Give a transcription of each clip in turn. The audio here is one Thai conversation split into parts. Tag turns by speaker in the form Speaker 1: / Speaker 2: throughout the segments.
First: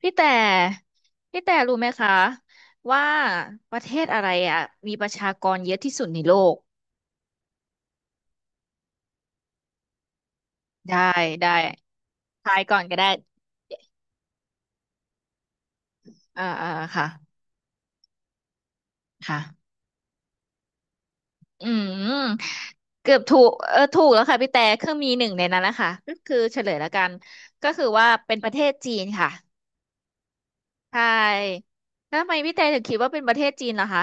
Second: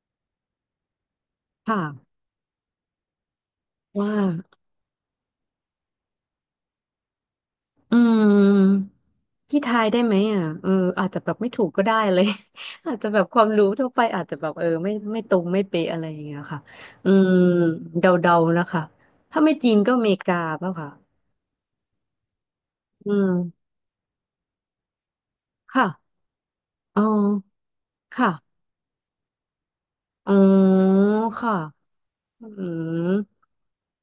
Speaker 1: พี่แต่
Speaker 2: ค
Speaker 1: รู้ไหมคะ
Speaker 2: ่ะ
Speaker 1: ว่าประเทศ
Speaker 2: ว่า
Speaker 1: อะไรอ่ะมีประชากรเยอะที่สุดในโลก
Speaker 2: อืมพี่ทายได้ไหมอ่ะเออ
Speaker 1: ได้
Speaker 2: อาจจะแบบ
Speaker 1: ได้
Speaker 2: ไม่ถูกก็ได้เลย
Speaker 1: ทายก่อน
Speaker 2: อา
Speaker 1: ก็
Speaker 2: จ
Speaker 1: ได้
Speaker 2: จะแบบความรู้ทั่วไปอาจจะแบบเออไม่ตรงไม่เป๊ะอะไรอย่างเงี้ย
Speaker 1: อ่า
Speaker 2: ค่ะ
Speaker 1: อ่าค่ะ
Speaker 2: อืมเดาๆนะคะถ้าไม่
Speaker 1: ค่ะ
Speaker 2: จีนก็อเมริกาเปล่ะค่ะ
Speaker 1: อืม
Speaker 2: อื
Speaker 1: เกือบ
Speaker 2: ม
Speaker 1: ถูกเออถูกแล้วค่ะพี่แต่คือมีหนึ่งในนั้นนะ
Speaker 2: ค่ะ
Speaker 1: คะก็คือเฉลยแล้ว
Speaker 2: อ๋
Speaker 1: กั
Speaker 2: อ
Speaker 1: นก็คือว่า
Speaker 2: ค่ะ
Speaker 1: เป็นประเทศจีนค่ะ
Speaker 2: อ๋อ
Speaker 1: ใช
Speaker 2: ค่ะ
Speaker 1: ่แล้วทำไม
Speaker 2: อื
Speaker 1: พี่แต่ถึงคิดว่าเป็นประเท
Speaker 2: ม
Speaker 1: ศจีนล่ะคะ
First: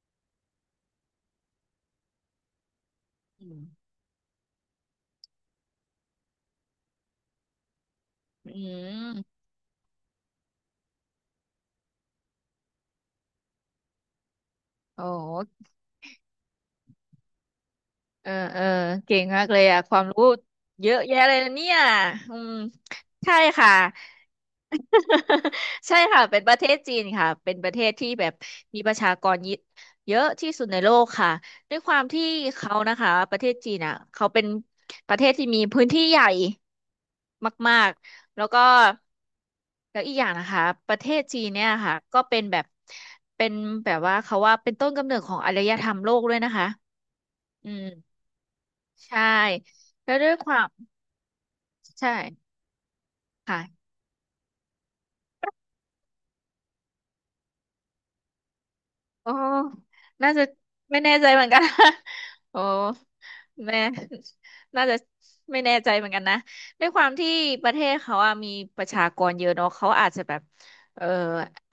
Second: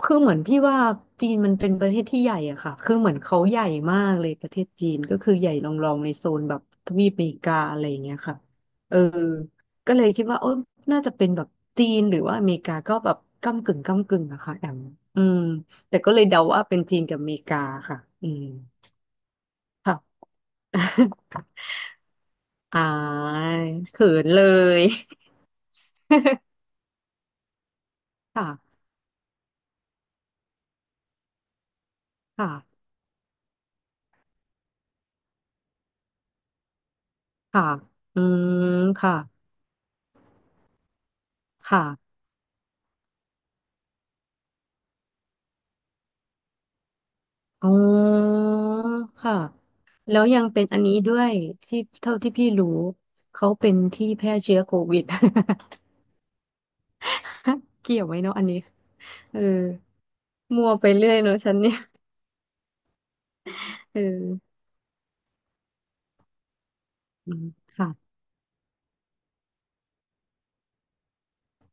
Speaker 2: คือเหมือนพี่ว่าจีนมันเป็นประเทศที่ใหญ่อะค่ะคือเหมือนเขา
Speaker 1: อื
Speaker 2: ให
Speaker 1: ม
Speaker 2: ญ่มากเลยประเทศจีนก็คือใหญ่รองๆในโซนแบบทวีปอเมริกาอะไรอย่างเงี้ยค่ะ
Speaker 1: อื
Speaker 2: เออ
Speaker 1: ม
Speaker 2: ก็เลยคิดว่าโอ้น่าจะเป็นแบบจีนหรือว่าอเมริกาก็แบบก้ำกึ่งก้ำกึ่งอะค่ะแอม
Speaker 1: โอ
Speaker 2: อืม
Speaker 1: ้
Speaker 2: แต่ก็เลยเดาว่าเป็นจีนกับอเมริกาค่ะ
Speaker 1: เอ
Speaker 2: อื
Speaker 1: อ
Speaker 2: ม
Speaker 1: เก่งมากเลยอ่ะค
Speaker 2: ค่ะ
Speaker 1: วามรู้เยอะแยะเลย นะเนี่ยอืม
Speaker 2: อา
Speaker 1: ใช่
Speaker 2: ย
Speaker 1: ค่ะ
Speaker 2: เขินเลย
Speaker 1: ใช่ค่ะ เป็นประเทศจีนค่ะเป็นประเทศที่แบบมี
Speaker 2: ค่ะ
Speaker 1: ประชากรเยอะเยอะที่สุดในโลกค่ะด้วยความที่เขา
Speaker 2: ค่ะ
Speaker 1: นะคะประเทศจีนอ่ะเขาเป็นประเทศที่มีพื้นที่ใหญ่
Speaker 2: ค่ะ
Speaker 1: มาก
Speaker 2: อื
Speaker 1: ๆแล้วก็
Speaker 2: มค่ะ
Speaker 1: แล้วอีกอย่างนะคะประเทศจีนเนี่ย
Speaker 2: ค่ะ
Speaker 1: ค่ะก็เป็นแบบเป็นว่าเขาว่าเป็นต้นกำเนิดของอารยธรรมโลกด้วยนะคะ
Speaker 2: อ๋
Speaker 1: อืม
Speaker 2: อ
Speaker 1: ใช่
Speaker 2: ค่ะ
Speaker 1: แล้ว
Speaker 2: แล้ว
Speaker 1: ด้วย
Speaker 2: ยัง
Speaker 1: ควา
Speaker 2: เป็น
Speaker 1: ม
Speaker 2: อันนี้ด้วยที่
Speaker 1: ใช่
Speaker 2: เท่าที่พี่รู้เขาเป็น
Speaker 1: ค่ะ
Speaker 2: ที่แพร่เชื้อโควิด เกี่ยวไหมเนาะอันนี้
Speaker 1: โอ้
Speaker 2: เออ
Speaker 1: น่าจะ
Speaker 2: มัวไป
Speaker 1: ไม่
Speaker 2: เรื่
Speaker 1: แน่
Speaker 2: อย
Speaker 1: ใจ
Speaker 2: เนาะ
Speaker 1: เหมือน
Speaker 2: ฉัน
Speaker 1: กัน
Speaker 2: เนี่ย
Speaker 1: โอ้แม่
Speaker 2: เออ
Speaker 1: น่าจะไม่แน่ใจเหมือนกันนะด้วยความที่
Speaker 2: อืม
Speaker 1: ประเทศ
Speaker 2: ค่ะ
Speaker 1: เขาอะมีประชากรเยอะเนาะเขาอาจจะแบบเออ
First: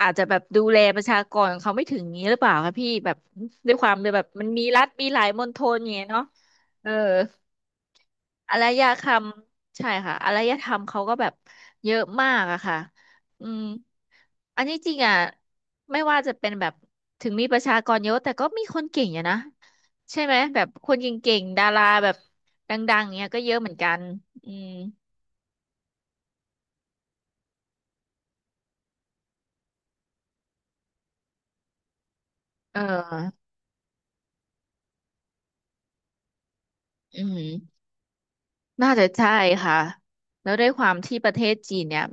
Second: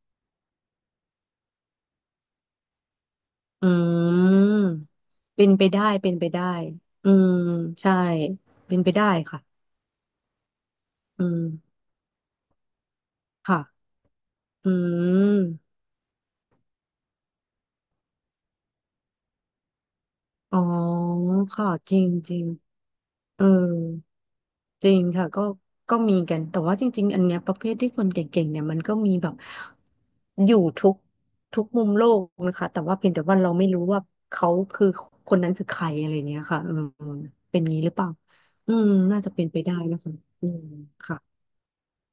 Speaker 1: อาจจะแบบดูแลประชากรของเขาไม่ถึงนี้หรือเปล่าคะพี่แบบ
Speaker 2: อื
Speaker 1: ด้วยความเลยแบบมั
Speaker 2: ม
Speaker 1: นมีรัฐมีหลายม
Speaker 2: เป็
Speaker 1: ณ
Speaker 2: น
Speaker 1: ฑ
Speaker 2: ไป
Speaker 1: ล
Speaker 2: ได้
Speaker 1: อย่างเงี้ย
Speaker 2: เป็น
Speaker 1: เนาะ
Speaker 2: ไปได้
Speaker 1: เออ
Speaker 2: อืมใช่
Speaker 1: อาร
Speaker 2: เป็น
Speaker 1: ย
Speaker 2: ไป
Speaker 1: ธ
Speaker 2: ได้
Speaker 1: รรม
Speaker 2: ค่ะ
Speaker 1: ใช่ค่ะอารยธรรมเขาก็
Speaker 2: อื
Speaker 1: แบบ
Speaker 2: ม
Speaker 1: เยอะมากอะค่ะอืม
Speaker 2: ค่ะ
Speaker 1: อัน
Speaker 2: อื
Speaker 1: นี้จริงอะ
Speaker 2: ม
Speaker 1: ไม่ว่าจะเป็นแบบถึงมีประชากรเยอะแต่ก็มีคนเก่งอยู่นะใช่ไหม
Speaker 2: อ๋อ
Speaker 1: แบบคนเก่งๆดา
Speaker 2: ค่ะ
Speaker 1: รา
Speaker 2: จริ
Speaker 1: แบ
Speaker 2: ง
Speaker 1: บ
Speaker 2: จริง
Speaker 1: ดังๆเนี้ยก็
Speaker 2: เออ
Speaker 1: เยอะเหมือนกันอืม
Speaker 2: จริงค่ะก็ก็มีกันแต่ว่าจริงๆอันเนี้ยประเภทที่คนเก่งๆเนี่ยมันก็มีแบบอยู่ทุกมุมโลกนะคะ
Speaker 1: เอ
Speaker 2: แต่ว่าเพียงแต่ว่า
Speaker 1: อ
Speaker 2: เราไม่รู้ว่าเขาคือคนนั้นคือใครอะไรเนี้ยค่ะอืม
Speaker 1: อื
Speaker 2: เป็นงี้
Speaker 1: ม
Speaker 2: หรือเปล่าอืม
Speaker 1: น่าจะ
Speaker 2: น่า
Speaker 1: ใช่
Speaker 2: จะเป็นไปได้
Speaker 1: ค่ะ
Speaker 2: นะคะอื
Speaker 1: แล้ว
Speaker 2: ม
Speaker 1: ด้วยความที่
Speaker 2: ค่ะ
Speaker 1: ประเทศจีนเนี่ย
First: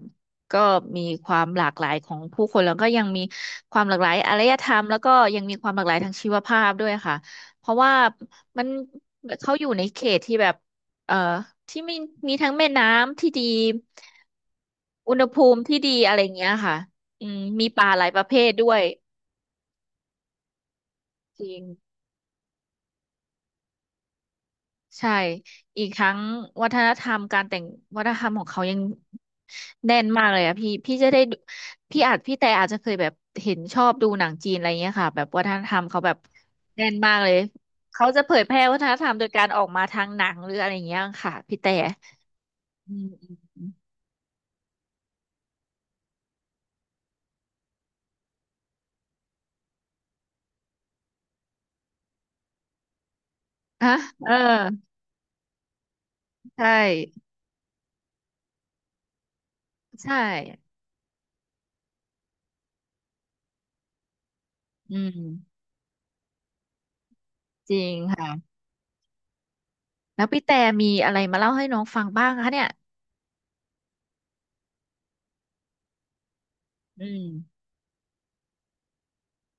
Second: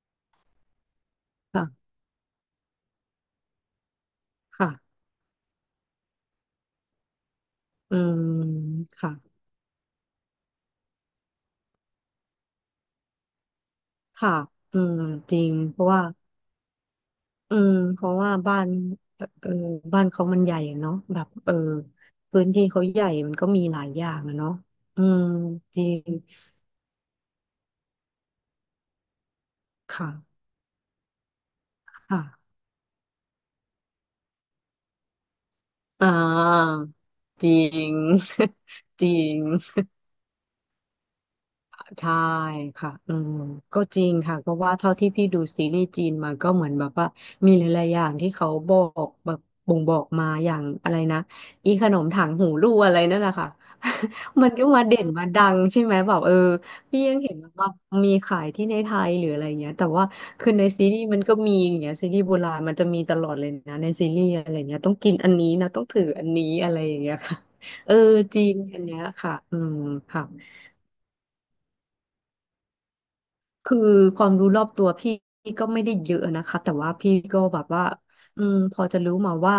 Speaker 1: ก็มีความห
Speaker 2: ค่ะ
Speaker 1: ลากหลายของผู้คนแล้วก็ยังมีความหลากหลายอารยธรรมแล้ว
Speaker 2: ค่ะ
Speaker 1: ก็ยังมีความหลากหลายทางชีวภาพด้วยค่ะเพราะว่า
Speaker 2: อืม
Speaker 1: มัน
Speaker 2: ค่ะ
Speaker 1: เขาอยู่ในเขตที่แบบเอ่อที่มีทั้งแม่น้ำที่ดี
Speaker 2: ค่ะอืม
Speaker 1: อุณห
Speaker 2: จริ
Speaker 1: ภู
Speaker 2: ง
Speaker 1: มิ
Speaker 2: เพ
Speaker 1: ที่
Speaker 2: ราะ
Speaker 1: ดี
Speaker 2: ว่า
Speaker 1: อะไรเงี้ยค่ะอืมมีปลา
Speaker 2: เพ
Speaker 1: หลาย
Speaker 2: ราะ
Speaker 1: ประ
Speaker 2: ว่า
Speaker 1: เภท
Speaker 2: บ้า
Speaker 1: ด้
Speaker 2: น
Speaker 1: วย
Speaker 2: เออบ้านเขามันใหญ่อะเนาะแบบ
Speaker 1: จ
Speaker 2: เอ
Speaker 1: ริ
Speaker 2: อ
Speaker 1: ง
Speaker 2: พื้นที่เขาใหญ่มันก็มีหลายอย่างอะเนาะอื
Speaker 1: ใช่
Speaker 2: มจ
Speaker 1: อี
Speaker 2: ริ
Speaker 1: กทั้
Speaker 2: ง
Speaker 1: งวัฒนธรรมการแต่งวัฒนธรรมของเขายังแน่น
Speaker 2: ค่ะ
Speaker 1: มากเลยอะพี่จะได้ดูพี่แต่
Speaker 2: ค่ะ
Speaker 1: อาจจะเคยแบบเห็นชอบดูหนังจีนอะไรเงี้ยค่ะแบบวัฒนธรรมเขา
Speaker 2: อ่า
Speaker 1: แบบแน่นมากเลย
Speaker 2: จริง
Speaker 1: เขาจะเผยแพร่วัฒน ธ
Speaker 2: จ
Speaker 1: ร
Speaker 2: ริ
Speaker 1: รมโดย
Speaker 2: ง
Speaker 1: การออกมาทางหนังหรืออะไรเงี้ยค่ะพี่แต่
Speaker 2: ใช่ค่ะอืม
Speaker 1: อืม
Speaker 2: ก็จริงค่ะ เพราะว่าเท่าที่พี่ดูซีรีส์จีนมาก็เหมือนแบบว่ามีหลายๆอย่างที่เขาบอกแบบบ่งบอกมาอย่างอะไรนะอีขนมถังหูรูอะไรนั่นแหละค่ะ
Speaker 1: ฮะเออ
Speaker 2: มันก็มาเด่นมาดังใช่ไหมแบบเออ
Speaker 1: ใช่
Speaker 2: พี่ยังเห็นแบบว่ามีขายที่ในไทยหรืออะไรเงี้ยแต่ว่า
Speaker 1: ใช่
Speaker 2: คือในซีรีส์มันก็มีอย่างเงี้ยซีรีส์โบราณมันจะมีตลอดเลยนะในซีรีส์อะไรเงี้ยต้อ
Speaker 1: อื
Speaker 2: งกิน
Speaker 1: ม
Speaker 2: อันนี้นะต้องถืออันนี้อะไรอย่างเงี้ยค่ะ
Speaker 1: จริ
Speaker 2: เอ
Speaker 1: ง
Speaker 2: อ
Speaker 1: ค่ะ
Speaker 2: จริงอันเนี้ยค่ะอืม
Speaker 1: แล้
Speaker 2: ค่ะ
Speaker 1: วพี่แต่มีอะไรมาเล่าให้น้องฟังบ้างคะเนี่ย
Speaker 2: คือความรู้รอบตัวพี่ก็ไม่ได้เยอะนะคะแต่ว่า
Speaker 1: อื
Speaker 2: พี่
Speaker 1: ม
Speaker 2: ก็แบบว่าพอจะรู้มาว่า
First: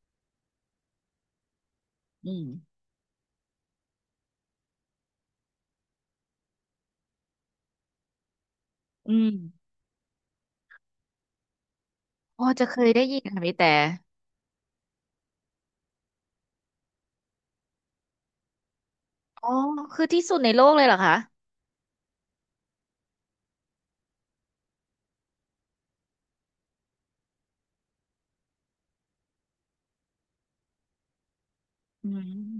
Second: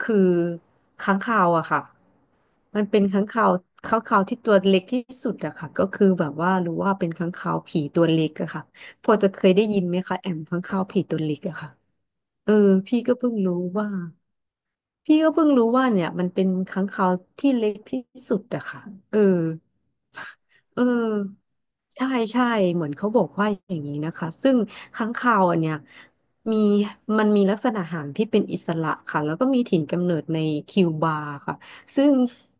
Speaker 2: คือค้างคาวอะค่ะ
Speaker 1: อืม
Speaker 2: มันเป็นค้างคาวที่ตัวเล็กที่สุดอะค่ะก็คือแบบว่ารู้ว่าเป็นค้างคาวผีตัวเล็กอะค่ะพ
Speaker 1: อื
Speaker 2: อจะ
Speaker 1: ม
Speaker 2: เคยได้ยินไหมคะแอมค้างคาวผีตัวเล็กอะค่ะ
Speaker 1: อ๋อ
Speaker 2: เออ
Speaker 1: จะเคย
Speaker 2: พี่
Speaker 1: ได้
Speaker 2: ก็
Speaker 1: ยิน
Speaker 2: เพิ่ง
Speaker 1: ค่ะพี่
Speaker 2: รู้
Speaker 1: แต่
Speaker 2: ว่า เนี่ยมันเป็นค้างคาวที่เล็กที่สุดอะค่ะเออ
Speaker 1: อ๋อคือที่สุดในโลก
Speaker 2: เอ
Speaker 1: เล
Speaker 2: อ
Speaker 1: ยเหรอคะ
Speaker 2: ใช่ใช่เหมือนเขาบอกว่าอย่างนี้นะคะซึ่งค้างคาวอันเนี้ยมีมันมีลักษณะหางที่เป็นอิสระค่ะแล้วก็มีถิ่นกำเนิดในคิวบาค่ะซึ่
Speaker 1: อื
Speaker 2: ง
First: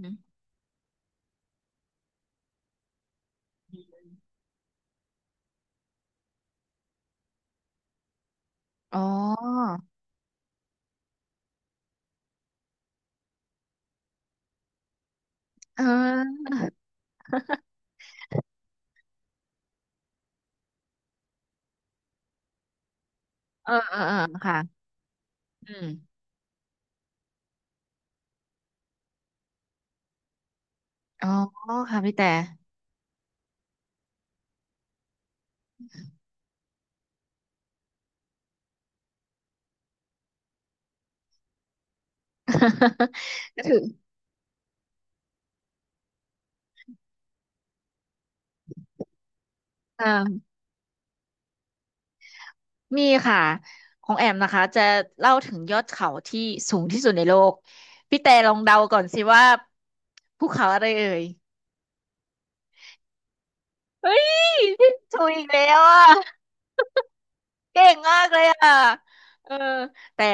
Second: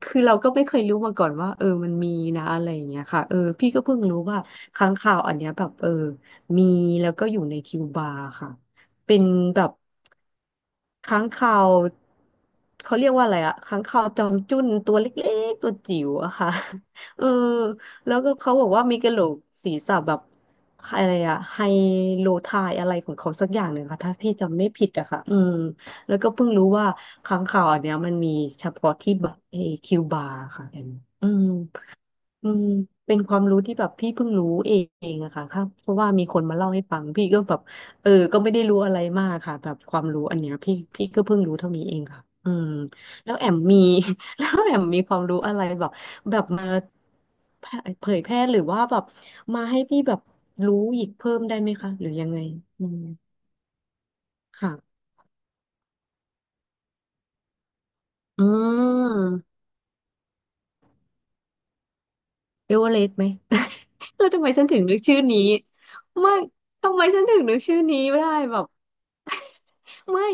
Speaker 2: คือ
Speaker 1: ม
Speaker 2: เราก็ไม่เคยรู้มาก่อนว่าเออมันมีนะอะไรอย่างเงี้ยค่ะเออพี่ก็เพิ่งรู้ว่าค้างคาวอันเนี้ยแบบเออมีแล้วก็อยู่ในคิวบาค่ะ
Speaker 1: อ๋อ
Speaker 2: เป็นแบบ ค้างคาวเขาเรียกว่าอะไรอะค้างคาวจอมจุ้นตัวเล็กๆตัว
Speaker 1: เอ
Speaker 2: จิ๋วอะ
Speaker 1: อ
Speaker 2: ค่ะ เออแล้วก็เขาบอกว่ามีกระโหลกศีรษะแบบอะไรอะไฮโลไทายอะไรของเขาสักอย่างหนึ่ง
Speaker 1: เออ
Speaker 2: ค่ะ
Speaker 1: เอ
Speaker 2: ถ้า
Speaker 1: อ
Speaker 2: พี่จำไม่
Speaker 1: ค่ะ
Speaker 2: ผิดอะค่ะอืม
Speaker 1: อืม
Speaker 2: แล้วก็เพิ่งรู้ว่าค้างคาวอันเนี้ยมันมีเฉพาะที่แบบเอคิวบาร์ค่ะอันนี้
Speaker 1: อ๋
Speaker 2: อื
Speaker 1: อ
Speaker 2: ม
Speaker 1: ค่ะพี่แต่
Speaker 2: อืมเป็นความรู้ที่แบบพี่เพิ่งรู้เองอะค่ะครับเพราะว่ามีคนมาเล่าให้ฟังพี่ก็แบบเออก็ไม่ได้รู้อะไรมากค่ะแบบความรู้อันเนี้ยพี่ก็เพิ่งรู้เท่านี้เองค่ะอืม แล้วแอม
Speaker 1: ก็ถื
Speaker 2: มี
Speaker 1: อ
Speaker 2: แล้วแอมมีความรู้อะไรแบบแบบมารเผยแพร่หรือว่าแบบมาให้พี่แบบ
Speaker 1: อ่า
Speaker 2: รู้อีกเพิ่มได้ไหมคะหรือยังไงอืม
Speaker 1: มีค่ะของแอมนะคะจะ
Speaker 2: ค่ะ
Speaker 1: เล่าถึงยอดเขาที่สูงที่สุดในโลกพี่แต่
Speaker 2: อื
Speaker 1: ลองเดาก่อนสิว่า
Speaker 2: ม
Speaker 1: ภูเขาอะไรเอ่ย
Speaker 2: เอเวอเรสต์ไหม
Speaker 1: เฮ้
Speaker 2: เอ
Speaker 1: ย
Speaker 2: อทำไมฉันถึง
Speaker 1: พี่
Speaker 2: นึกชื่อ
Speaker 1: ถูก
Speaker 2: นี้
Speaker 1: อีกแล้วอ่ะ
Speaker 2: ไม่ทำไมฉันถึงนึกชื่อ
Speaker 1: เก่ง
Speaker 2: นี้
Speaker 1: มา
Speaker 2: ไม่
Speaker 1: ก
Speaker 2: ได้
Speaker 1: เลย
Speaker 2: แบบ
Speaker 1: อ่ะเออ
Speaker 2: ไม่
Speaker 1: แต่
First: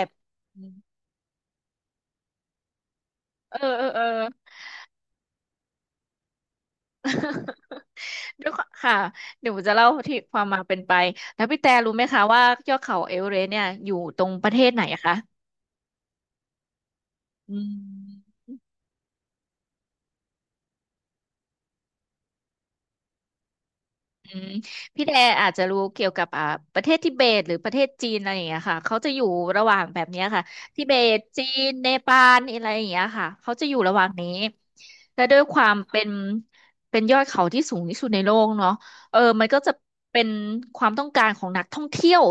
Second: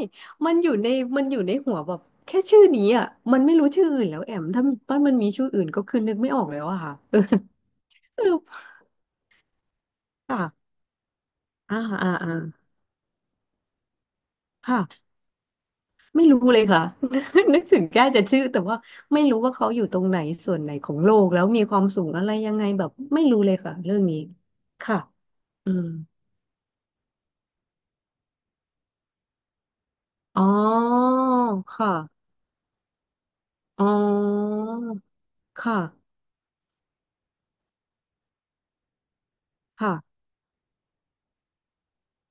Speaker 2: มันอยู่ในมันอยู่ในหัวแบบแค่ชื่อนี้อ่ะมันไม่รู้ชื่อ
Speaker 1: เอ
Speaker 2: อื่
Speaker 1: อ
Speaker 2: นแล้วแอมถ้ามันมีชื่ออื่นก็คือนึกไม่ออกแล้วอะค่ะเออ เออ
Speaker 1: ด้วยความค่ะเดี๋ยวผมจะเล่าที่ความมา
Speaker 2: ค่ะ
Speaker 1: เป็นไปแล้วพี่แต่
Speaker 2: อ่า
Speaker 1: รู้ไหม
Speaker 2: อ่า
Speaker 1: คะ
Speaker 2: อ่า
Speaker 1: ว่ายอดเขาเอเวอเรสต์เนี่ยอยู่ตรงประเทศไหนอะ
Speaker 2: ค่ะ
Speaker 1: คะ
Speaker 2: ไม่รู้เลยค่ะ
Speaker 1: อื
Speaker 2: นึกถึงแค่จะ
Speaker 1: ม
Speaker 2: ชื่อแต่ว่าไม่รู้ว่าเขาอยู่ตรงไหนส่วนไหนของโลกแล้วมีความสูงอะไรยังไงแบบไม่รู้เลยค่ะเรื่องนี้
Speaker 1: อืม
Speaker 2: ค่ะ
Speaker 1: พี่แดอาจจะ
Speaker 2: อื
Speaker 1: รู้
Speaker 2: ม
Speaker 1: เกี่ยวกับประเทศทิเบตหรือประเทศจีนอะไรอย่างเงี้ยค่ะเขาจะอยู่ระหว่างแบบเนี้ย
Speaker 2: อ๋
Speaker 1: ค่ะ
Speaker 2: อ
Speaker 1: ทิเบตจีน
Speaker 2: ค
Speaker 1: เนปา
Speaker 2: ่ะ
Speaker 1: ลอะไรอย่างเงี้ยค่ะเขาจะอยู่
Speaker 2: อ๋อ
Speaker 1: ระหว่างนี้แต่ด้วยความ
Speaker 2: ค่ะ
Speaker 1: เป็นยอดเขาที่สูงที่สุดในโลกเนาะเออมันก็จะ
Speaker 2: ค่ะ
Speaker 1: เป็นความต้องการของนักท่องเที่ยว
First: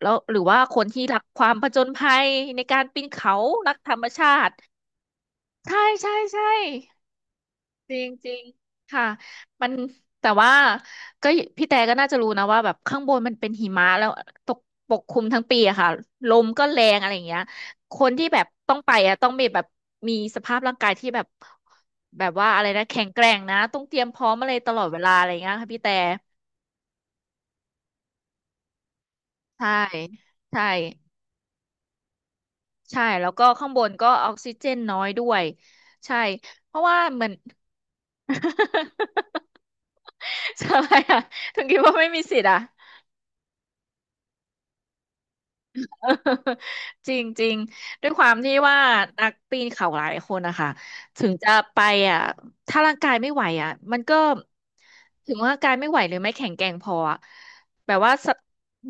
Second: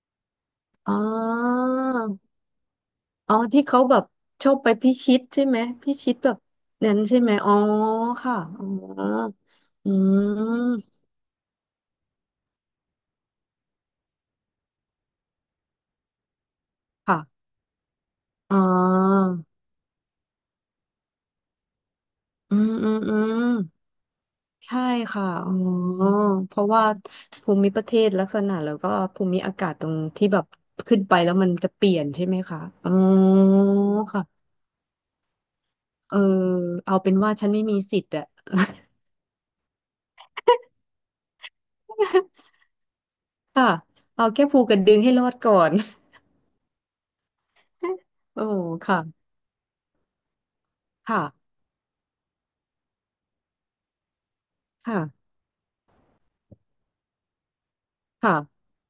Speaker 1: แล้วหรือว่าคน
Speaker 2: อ๋
Speaker 1: ที่รักความ
Speaker 2: อ
Speaker 1: ผจญภัยในการปีนเขา
Speaker 2: อ๋อที่
Speaker 1: รัก
Speaker 2: เขา
Speaker 1: ธร
Speaker 2: แบ
Speaker 1: รม
Speaker 2: บ
Speaker 1: ชา
Speaker 2: ชอ
Speaker 1: ติ
Speaker 2: บไปพิชิตใช่ไหม
Speaker 1: ใช่
Speaker 2: พิ
Speaker 1: ใช่
Speaker 2: ชิตแบบ
Speaker 1: ใช่
Speaker 2: นั้นใช่ไหมอ๋อ
Speaker 1: จริงจริ
Speaker 2: ค่ะ
Speaker 1: ง
Speaker 2: อ๋อ
Speaker 1: ค่ะมัน
Speaker 2: อื
Speaker 1: แต่ว่า
Speaker 2: ม
Speaker 1: ก็พี่แต่ก็น่าจะรู้นะว่าแบบข้างบนมันเป็นหิมะแล้วตกปกคลุมทั้งปีอะค่ะลมก็แรงอะไรอย่างเงี้
Speaker 2: ค่ะ
Speaker 1: ยคนที่แบบ
Speaker 2: อ๋อ
Speaker 1: ต้องไปอะต้องมีแบบสภาพร่างกายที่แบบแบบว่า
Speaker 2: อื
Speaker 1: อะไร
Speaker 2: ม
Speaker 1: นะ
Speaker 2: อืม
Speaker 1: แข็ง
Speaker 2: อื
Speaker 1: แกร่ง
Speaker 2: ม
Speaker 1: นะต้องเตรียมพร้อมอะไรต
Speaker 2: ใช่
Speaker 1: ลอดเวลาอะ
Speaker 2: ค่ะ
Speaker 1: ไรอย่างเงี้
Speaker 2: อ๋อ
Speaker 1: ยค่ะพี่แต่
Speaker 2: เพราะว่าภูมิประเทศลักษณะแล้วก็ภูมิอากา
Speaker 1: ใช่
Speaker 2: ศตรงที่แบบ
Speaker 1: ใช่
Speaker 2: ขึ้นไปแล้วมันจะเปลี่ยนใช่ไหมคะอ๋อ
Speaker 1: ใช่แล้วก็ข้างบนก็ออก
Speaker 2: ค่ะ
Speaker 1: ซิเจนน้อยด้วย
Speaker 2: เอ
Speaker 1: ใช่
Speaker 2: อ
Speaker 1: เพราะ
Speaker 2: เอา
Speaker 1: ว่า
Speaker 2: เป็น
Speaker 1: เหมือ
Speaker 2: ว่า
Speaker 1: น
Speaker 2: ฉันไม่มีสิทธิ์อะ
Speaker 1: ใช่อะถึงคิดว่าไม่มีสิทธิ์ อะ
Speaker 2: ค่ะเอาแค่ภูกระดึงให้รอดก่อน
Speaker 1: จริงจริงด้วยความ
Speaker 2: โอ้
Speaker 1: ที่ว่า
Speaker 2: ค่ะ
Speaker 1: นักปีนเขาหลายคนนะคะถึงจะ
Speaker 2: ค่ะ
Speaker 1: ไปอ่ะถ้าร่างกายไม่ไหวอ่ะมันก็
Speaker 2: ค่ะ
Speaker 1: ถึงว่าร่างกายไม่ไหวหรือไม่แข็งแกร่งพออะแบบว่าสะ
Speaker 2: ค่ะ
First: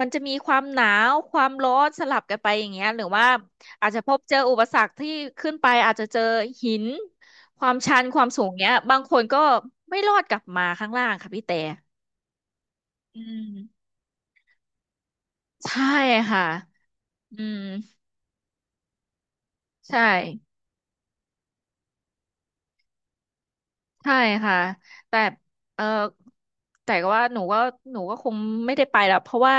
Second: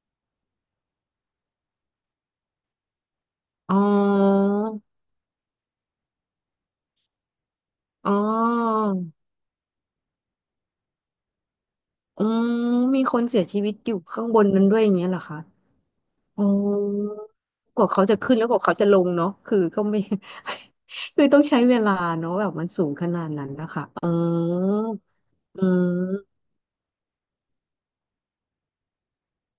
Speaker 1: มันจะมีความหนาวความร้อนสลับกันไปอย่างเงี้ยหรือว่า
Speaker 2: อ๋อ
Speaker 1: อาจจะพบเจออุปสรรคที่ขึ้นไปอาจจะเจอหินความชัน
Speaker 2: อ๋อ
Speaker 1: ความสูงเงี้ยบางคนก็ไม่รอดกลับมาข้างล่างค่ะพี่แต่
Speaker 2: อืมมีค
Speaker 1: อื
Speaker 2: นเสียชีวิต
Speaker 1: ม
Speaker 2: อยู่ข้างบนนั้นด้วยอย่างเงี้ยเหรอคะ
Speaker 1: ใช่
Speaker 2: อ๋
Speaker 1: ค่ะ
Speaker 2: อ
Speaker 1: อืม
Speaker 2: กว่าเขาจะขึ้นแล้วกว่าเขาจะลงเนาะคือก็ไม่
Speaker 1: ใช่
Speaker 2: คือต้องใช้เวลาเนาะแบบมันสูงขนาดนั้นนะคะอ๋อ
Speaker 1: ใช่ค่ะแต่
Speaker 2: อื
Speaker 1: เออ
Speaker 2: ม
Speaker 1: แต่ก็ว่าหนูก็คงไม่ได้ไปแล้วเพราะว่า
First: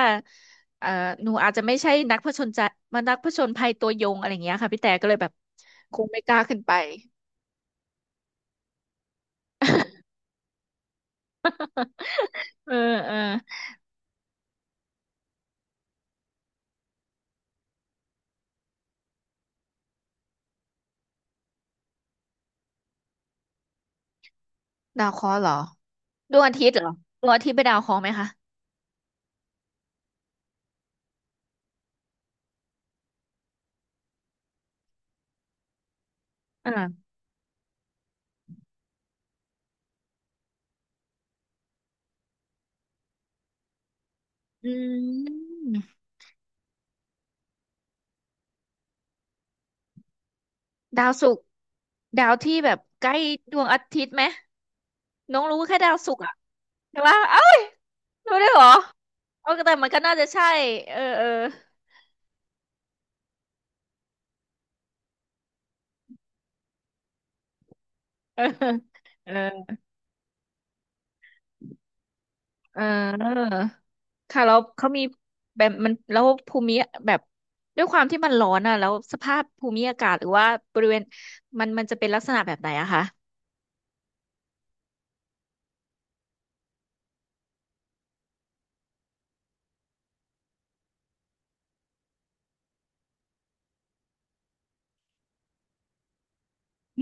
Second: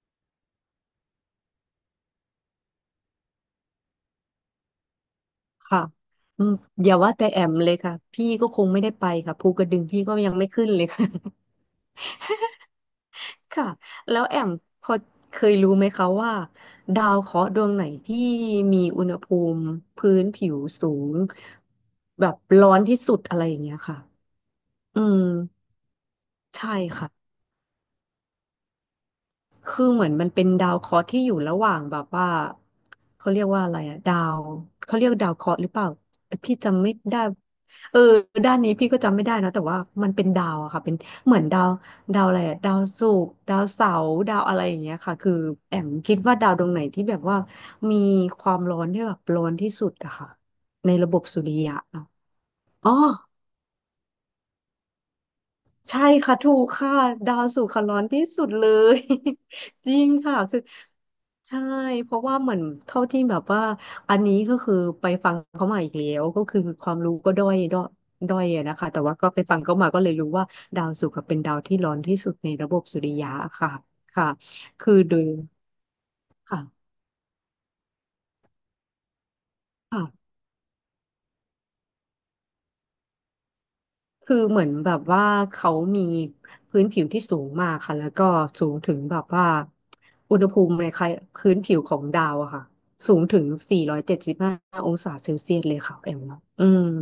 Speaker 1: เออหนูอาจจะไม่ใช่นักผจญใจมานักผจญภัยตัวยงอะไรอย่างเงี้ยค่ะพี่แต่ก็เลยแบบ
Speaker 2: ค่ะ
Speaker 1: คงไม่กล้า
Speaker 2: อืม
Speaker 1: ขึ้นไป
Speaker 2: อย่าว่าแต่แอมเลยค่ะพี่ก็คงไม่ได้ไปค่ะภูกระดึงพี่ก็ยังไม่ขึ้นเลยค่ะ
Speaker 1: เออเออ
Speaker 2: ค่ะแล้วแอมพอเคยรู้ไหมคะว่าดาวเคราะห์ดวงไหนที่มีอุณหภูมิพื้นผิวสูงแบบร้อนที่สุดอะไรอย่างเงี้ยค่ะอื
Speaker 1: ดาว
Speaker 2: ม
Speaker 1: เคราะห์เหรอดวงอาทิต
Speaker 2: ใช่
Speaker 1: ย์เหรอ
Speaker 2: ค่ะ
Speaker 1: ดวงอาทิตย์เป็นดาวเคราะห์ไหมคะ
Speaker 2: คือเหมือนมันเป็นดาวเคราะห์ที่อยู่ระหว่างแบบว่าเขาเรียกว่าอะไรอะดาวเขาเรียกดาวเคราะห์หรือเปล่าแต่พี่จำไม่
Speaker 1: อ่า
Speaker 2: ได้เออด้านนี้พี่ก็จำไม่ได้นะแต่ว่ามันเป็นดาวอะค่ะเป็นเหมือนดาวอะไรอะดาวศุกร์ดาวเสาร์ดาวอะไร
Speaker 1: อื
Speaker 2: อย่างเงี้ยค่ะคือแอม
Speaker 1: ม
Speaker 2: คิดว่าดาวดวงไหนที่แบบว่ามีความร้อนที่แบบร้อนที่สุดอะค่ะใน
Speaker 1: ดา
Speaker 2: ระ
Speaker 1: ว
Speaker 2: บบ
Speaker 1: ศุก
Speaker 2: สุ
Speaker 1: ร์
Speaker 2: ริยะอะ
Speaker 1: ดาวที่แบบ
Speaker 2: อ๋อ
Speaker 1: ใกล้ดวงอาทิตย์ไหมน้องรู้แค่ดาว
Speaker 2: ใช่
Speaker 1: ศุกร์อะ
Speaker 2: ค่ะถูกค่ะ
Speaker 1: ใช่ปะ
Speaker 2: ดา
Speaker 1: เอ้
Speaker 2: ว
Speaker 1: ย
Speaker 2: ศุกร์ค่ะร้อนที่
Speaker 1: รู้
Speaker 2: สุ
Speaker 1: ได้ว
Speaker 2: ด
Speaker 1: ยเหร
Speaker 2: เล
Speaker 1: อ
Speaker 2: ย
Speaker 1: แต่ มั
Speaker 2: จ
Speaker 1: น
Speaker 2: ริ
Speaker 1: ก็
Speaker 2: ง
Speaker 1: น่าจะ
Speaker 2: ค่ะ
Speaker 1: ใช่
Speaker 2: คือ
Speaker 1: เออ
Speaker 2: ใช่เพราะว่าเหมือนเท่าที่แบบว่าอันนี้ก็คือไปฟังเขามาอีกแล้วก็คือความรู้ก็ด้อยด้อ
Speaker 1: เออ
Speaker 2: ยอะนะคะแต่ว่าก็
Speaker 1: เอ
Speaker 2: ไปฟัง
Speaker 1: อ
Speaker 2: เขามาก็เลยรู้ว่าดาวศุกร์อะเป็นดาวที่ร้อนที่สุดในระบ
Speaker 1: เอ
Speaker 2: บ
Speaker 1: อ
Speaker 2: สุริยะ
Speaker 1: เออ
Speaker 2: ค่ะค่ะ
Speaker 1: ค่ะแล้วเขา
Speaker 2: คือ
Speaker 1: มี
Speaker 2: โดย
Speaker 1: แบบมันแล้วภู
Speaker 2: ค่ะ
Speaker 1: มิแบบด้วยความที่มันร้อนอ่ะแล้วสภาพภูมิอา
Speaker 2: ค่ะ
Speaker 1: กาศหรือว่าบริเวณมันจะเป็นลักษณะแบบไหนอะคะ
Speaker 2: คือเหมือนแบบว่าเขามีพื้นผิวที่สูงมากค่ะแล้วก็สูงถึงแบบว่าอุณหภูมิในพื้นผิวของดาวอะค่ะสูงถึง475อยเจ็ดสิบห้าองศาเซลเซียสเลยค่ะแอมเนาะอืม
Speaker 1: อื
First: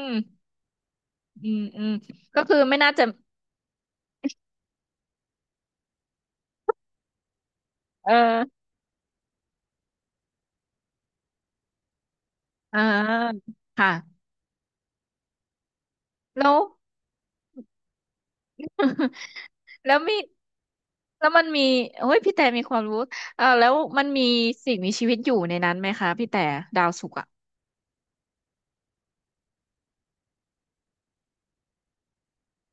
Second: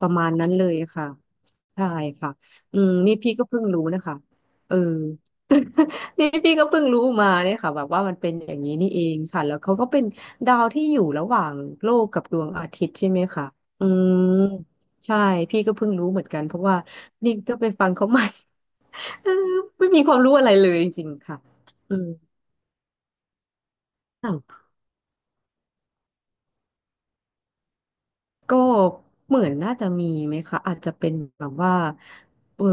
Speaker 2: ประมาณนั้นเลยค่ะ
Speaker 1: อืมอื
Speaker 2: ใช่
Speaker 1: ม
Speaker 2: ค่ะ
Speaker 1: ก็คือไม่
Speaker 2: อืม
Speaker 1: น่าจะ
Speaker 2: นี่พี่ก็เพิ่งรู้นะคะเออ นี่พี่ก็เพิ่งรู้มาเนี่ยค่ะแบบว่า
Speaker 1: เอ
Speaker 2: มันเป็นอย่าง
Speaker 1: อ
Speaker 2: นี้นี่เองค่ะแล้วเขาก็เป็นดาวที่อยู่ระหว่างโลกกับดวงอา
Speaker 1: อ่า
Speaker 2: ทิตย์ใช่ไหมคะอื
Speaker 1: ค่ะ
Speaker 2: ม ใช่พี่ก็เพิ่งรู้เหมือนกัน
Speaker 1: แล้
Speaker 2: เพ
Speaker 1: ว
Speaker 2: ราะว่านี่ก็ไปฟังเขาใหม่ เออ ไม่
Speaker 1: แล้ว
Speaker 2: มีค
Speaker 1: มี
Speaker 2: วามรู้อะไรเลยจริงๆ
Speaker 1: แล้ว
Speaker 2: ค่ะ
Speaker 1: มันมี
Speaker 2: อื
Speaker 1: โอ้
Speaker 2: ม
Speaker 1: ยพี่แต่มีความรู้แล้วมันมี
Speaker 2: อ่ะ
Speaker 1: สิ่งมีชีวิตอยู่ในนั้นไหมคะพี่แต่ดาวศุกร์อ่ะ
Speaker 2: ก็เหมือนน่าจะมีไหมคะอาจจะเป็นแบบว่าเออ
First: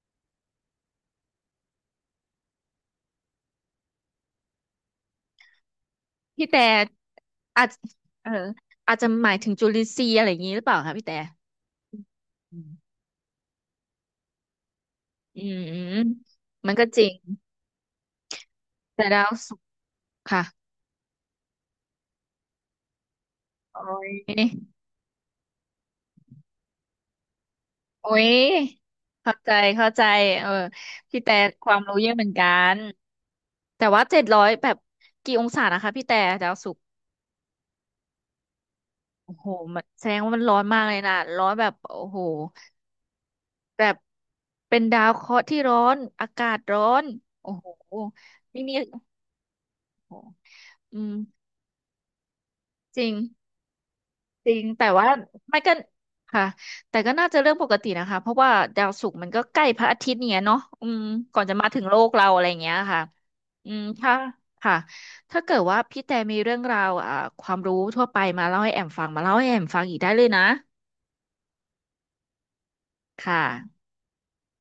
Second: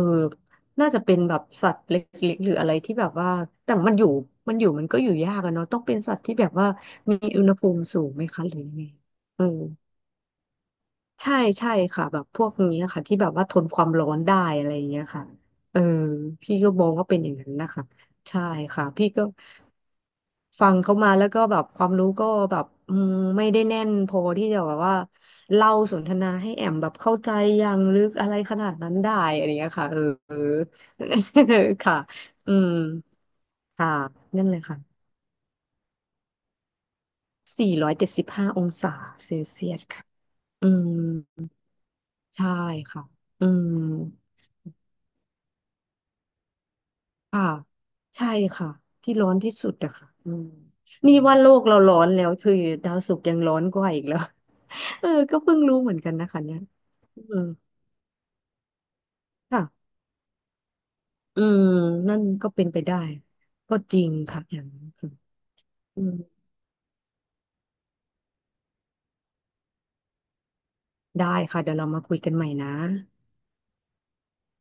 Speaker 2: น่าจะเป็นแบบสัตว์เล็กๆหรืออะไรที่แบบว่าแต่มันอยู่มันก็อยู่ยากอะเนาะต้องเป็นสัตว์ที่แบ
Speaker 1: พี่
Speaker 2: บ
Speaker 1: แต่
Speaker 2: ว่ามีอุณห
Speaker 1: อา
Speaker 2: ภู
Speaker 1: จ
Speaker 2: มิสูงไหม
Speaker 1: เออ
Speaker 2: คะหรือยังไง
Speaker 1: อาจจะหมาย
Speaker 2: เออ
Speaker 1: ถึงจุลินทรีย์อะไรอย่างนี้หรือเปล่าคะพี่แต่
Speaker 2: ใช่ค่ะแบบพวก
Speaker 1: อืม
Speaker 2: นี้ค่ะที่แบบว่าทนความร้อนได้อะไรอย่างเงี้ยค่ะ
Speaker 1: อืมอื
Speaker 2: เออ
Speaker 1: ม
Speaker 2: พี่ก็
Speaker 1: มันก็
Speaker 2: มอง
Speaker 1: จ
Speaker 2: ว่า
Speaker 1: ริง
Speaker 2: เป็นอย่างนั้นนะคะใช่ค่ะ
Speaker 1: แต่
Speaker 2: พี่ก็
Speaker 1: ดาวศุกร์ค่ะ
Speaker 2: ฟังเขามาแล้วก็แบบความรู้ก็แบบอืมไม่ได้แน่
Speaker 1: โอ้
Speaker 2: น
Speaker 1: ย
Speaker 2: พอที่จะแบบว่าเล่าสนทนาให้แอมแบบเข้าใจอย่างลึ
Speaker 1: โอ้
Speaker 2: กอะ
Speaker 1: ย
Speaker 2: ไรขนาดนั้นได้
Speaker 1: เข้า
Speaker 2: อะไร
Speaker 1: ใจ
Speaker 2: อย่างเงี้ย
Speaker 1: เข้า
Speaker 2: ค่ะเออ
Speaker 1: ใจเออ
Speaker 2: เ
Speaker 1: พี่แต่
Speaker 2: ออ
Speaker 1: ความ รู้
Speaker 2: ค่ะ
Speaker 1: เยอะเหมือนกั
Speaker 2: อืม
Speaker 1: นแต่
Speaker 2: ค่ะ
Speaker 1: ว่าเจ็ดร้
Speaker 2: นั่
Speaker 1: อ
Speaker 2: น
Speaker 1: ย
Speaker 2: เลย
Speaker 1: แบบ
Speaker 2: ค่ะ
Speaker 1: กี่องศานะคะพี่แต่ดาวศุกร์
Speaker 2: สี่ร้อยเจ็ดสิบห้าองศาเซ
Speaker 1: โอ้
Speaker 2: ล
Speaker 1: โห
Speaker 2: เซีย
Speaker 1: มั
Speaker 2: ส
Speaker 1: นแส
Speaker 2: ค่ะ
Speaker 1: ดงว่ามันร้อน
Speaker 2: อื
Speaker 1: มากเลยนะ ร้อ
Speaker 2: ม
Speaker 1: นแบบโอ้โห
Speaker 2: ใช่ค่ะอืม
Speaker 1: แบบเป็นดาวเคราะห์ที่ร้อน อากาศร้อน
Speaker 2: ค่ะ
Speaker 1: โอ้โห
Speaker 2: ใช่
Speaker 1: ไม่
Speaker 2: ค่ะ
Speaker 1: มี
Speaker 2: ที่ร้อนที่สุดอะค่ะ
Speaker 1: โอ้โห
Speaker 2: อืม
Speaker 1: อืม
Speaker 2: นี่ว่าโลกเราร้อนแล้วคือดาว
Speaker 1: จริง
Speaker 2: ศุกร์ยังร้อนกว่าอีกแล้ว
Speaker 1: จริง แต่
Speaker 2: เอ
Speaker 1: ว่า
Speaker 2: อก็เพิ่
Speaker 1: มั
Speaker 2: ง
Speaker 1: นก็
Speaker 2: รู้เหมือนกันนะคะ
Speaker 1: ค่ะ
Speaker 2: เนี่ย
Speaker 1: แต่ก็น่า
Speaker 2: เอ
Speaker 1: จะ
Speaker 2: อ
Speaker 1: เรื่องปกตินะคะ เพราะว่าดาวศุกร์มันก็ใกล้พ
Speaker 2: ค่ะ
Speaker 1: ระอาทิตย์เนี่ยเนาะอืมก่
Speaker 2: อื
Speaker 1: อนจะ
Speaker 2: ม
Speaker 1: มาถึงโลก
Speaker 2: นั่น
Speaker 1: เราอะไร
Speaker 2: ก็
Speaker 1: อย่าง
Speaker 2: เป็น
Speaker 1: เงี้ย
Speaker 2: ไปได้
Speaker 1: ค่ะอื
Speaker 2: ก็
Speaker 1: ม
Speaker 2: จริง
Speaker 1: ถ้า
Speaker 2: ค่ะอย่าง
Speaker 1: ค่ะ
Speaker 2: นั้นค่ะ
Speaker 1: ถ้าเกิดว่า
Speaker 2: อื
Speaker 1: พี่
Speaker 2: ม
Speaker 1: แต่มีเรื่องราวความรู้ทั่วไปมาเล่าให้แอมฟัง มาเล่าให้แอมฟังอีกได้เลยนะ
Speaker 2: ได้ค่ะเดี๋ยวเรามาคุยกันใหม่นะ
Speaker 1: ค่ะ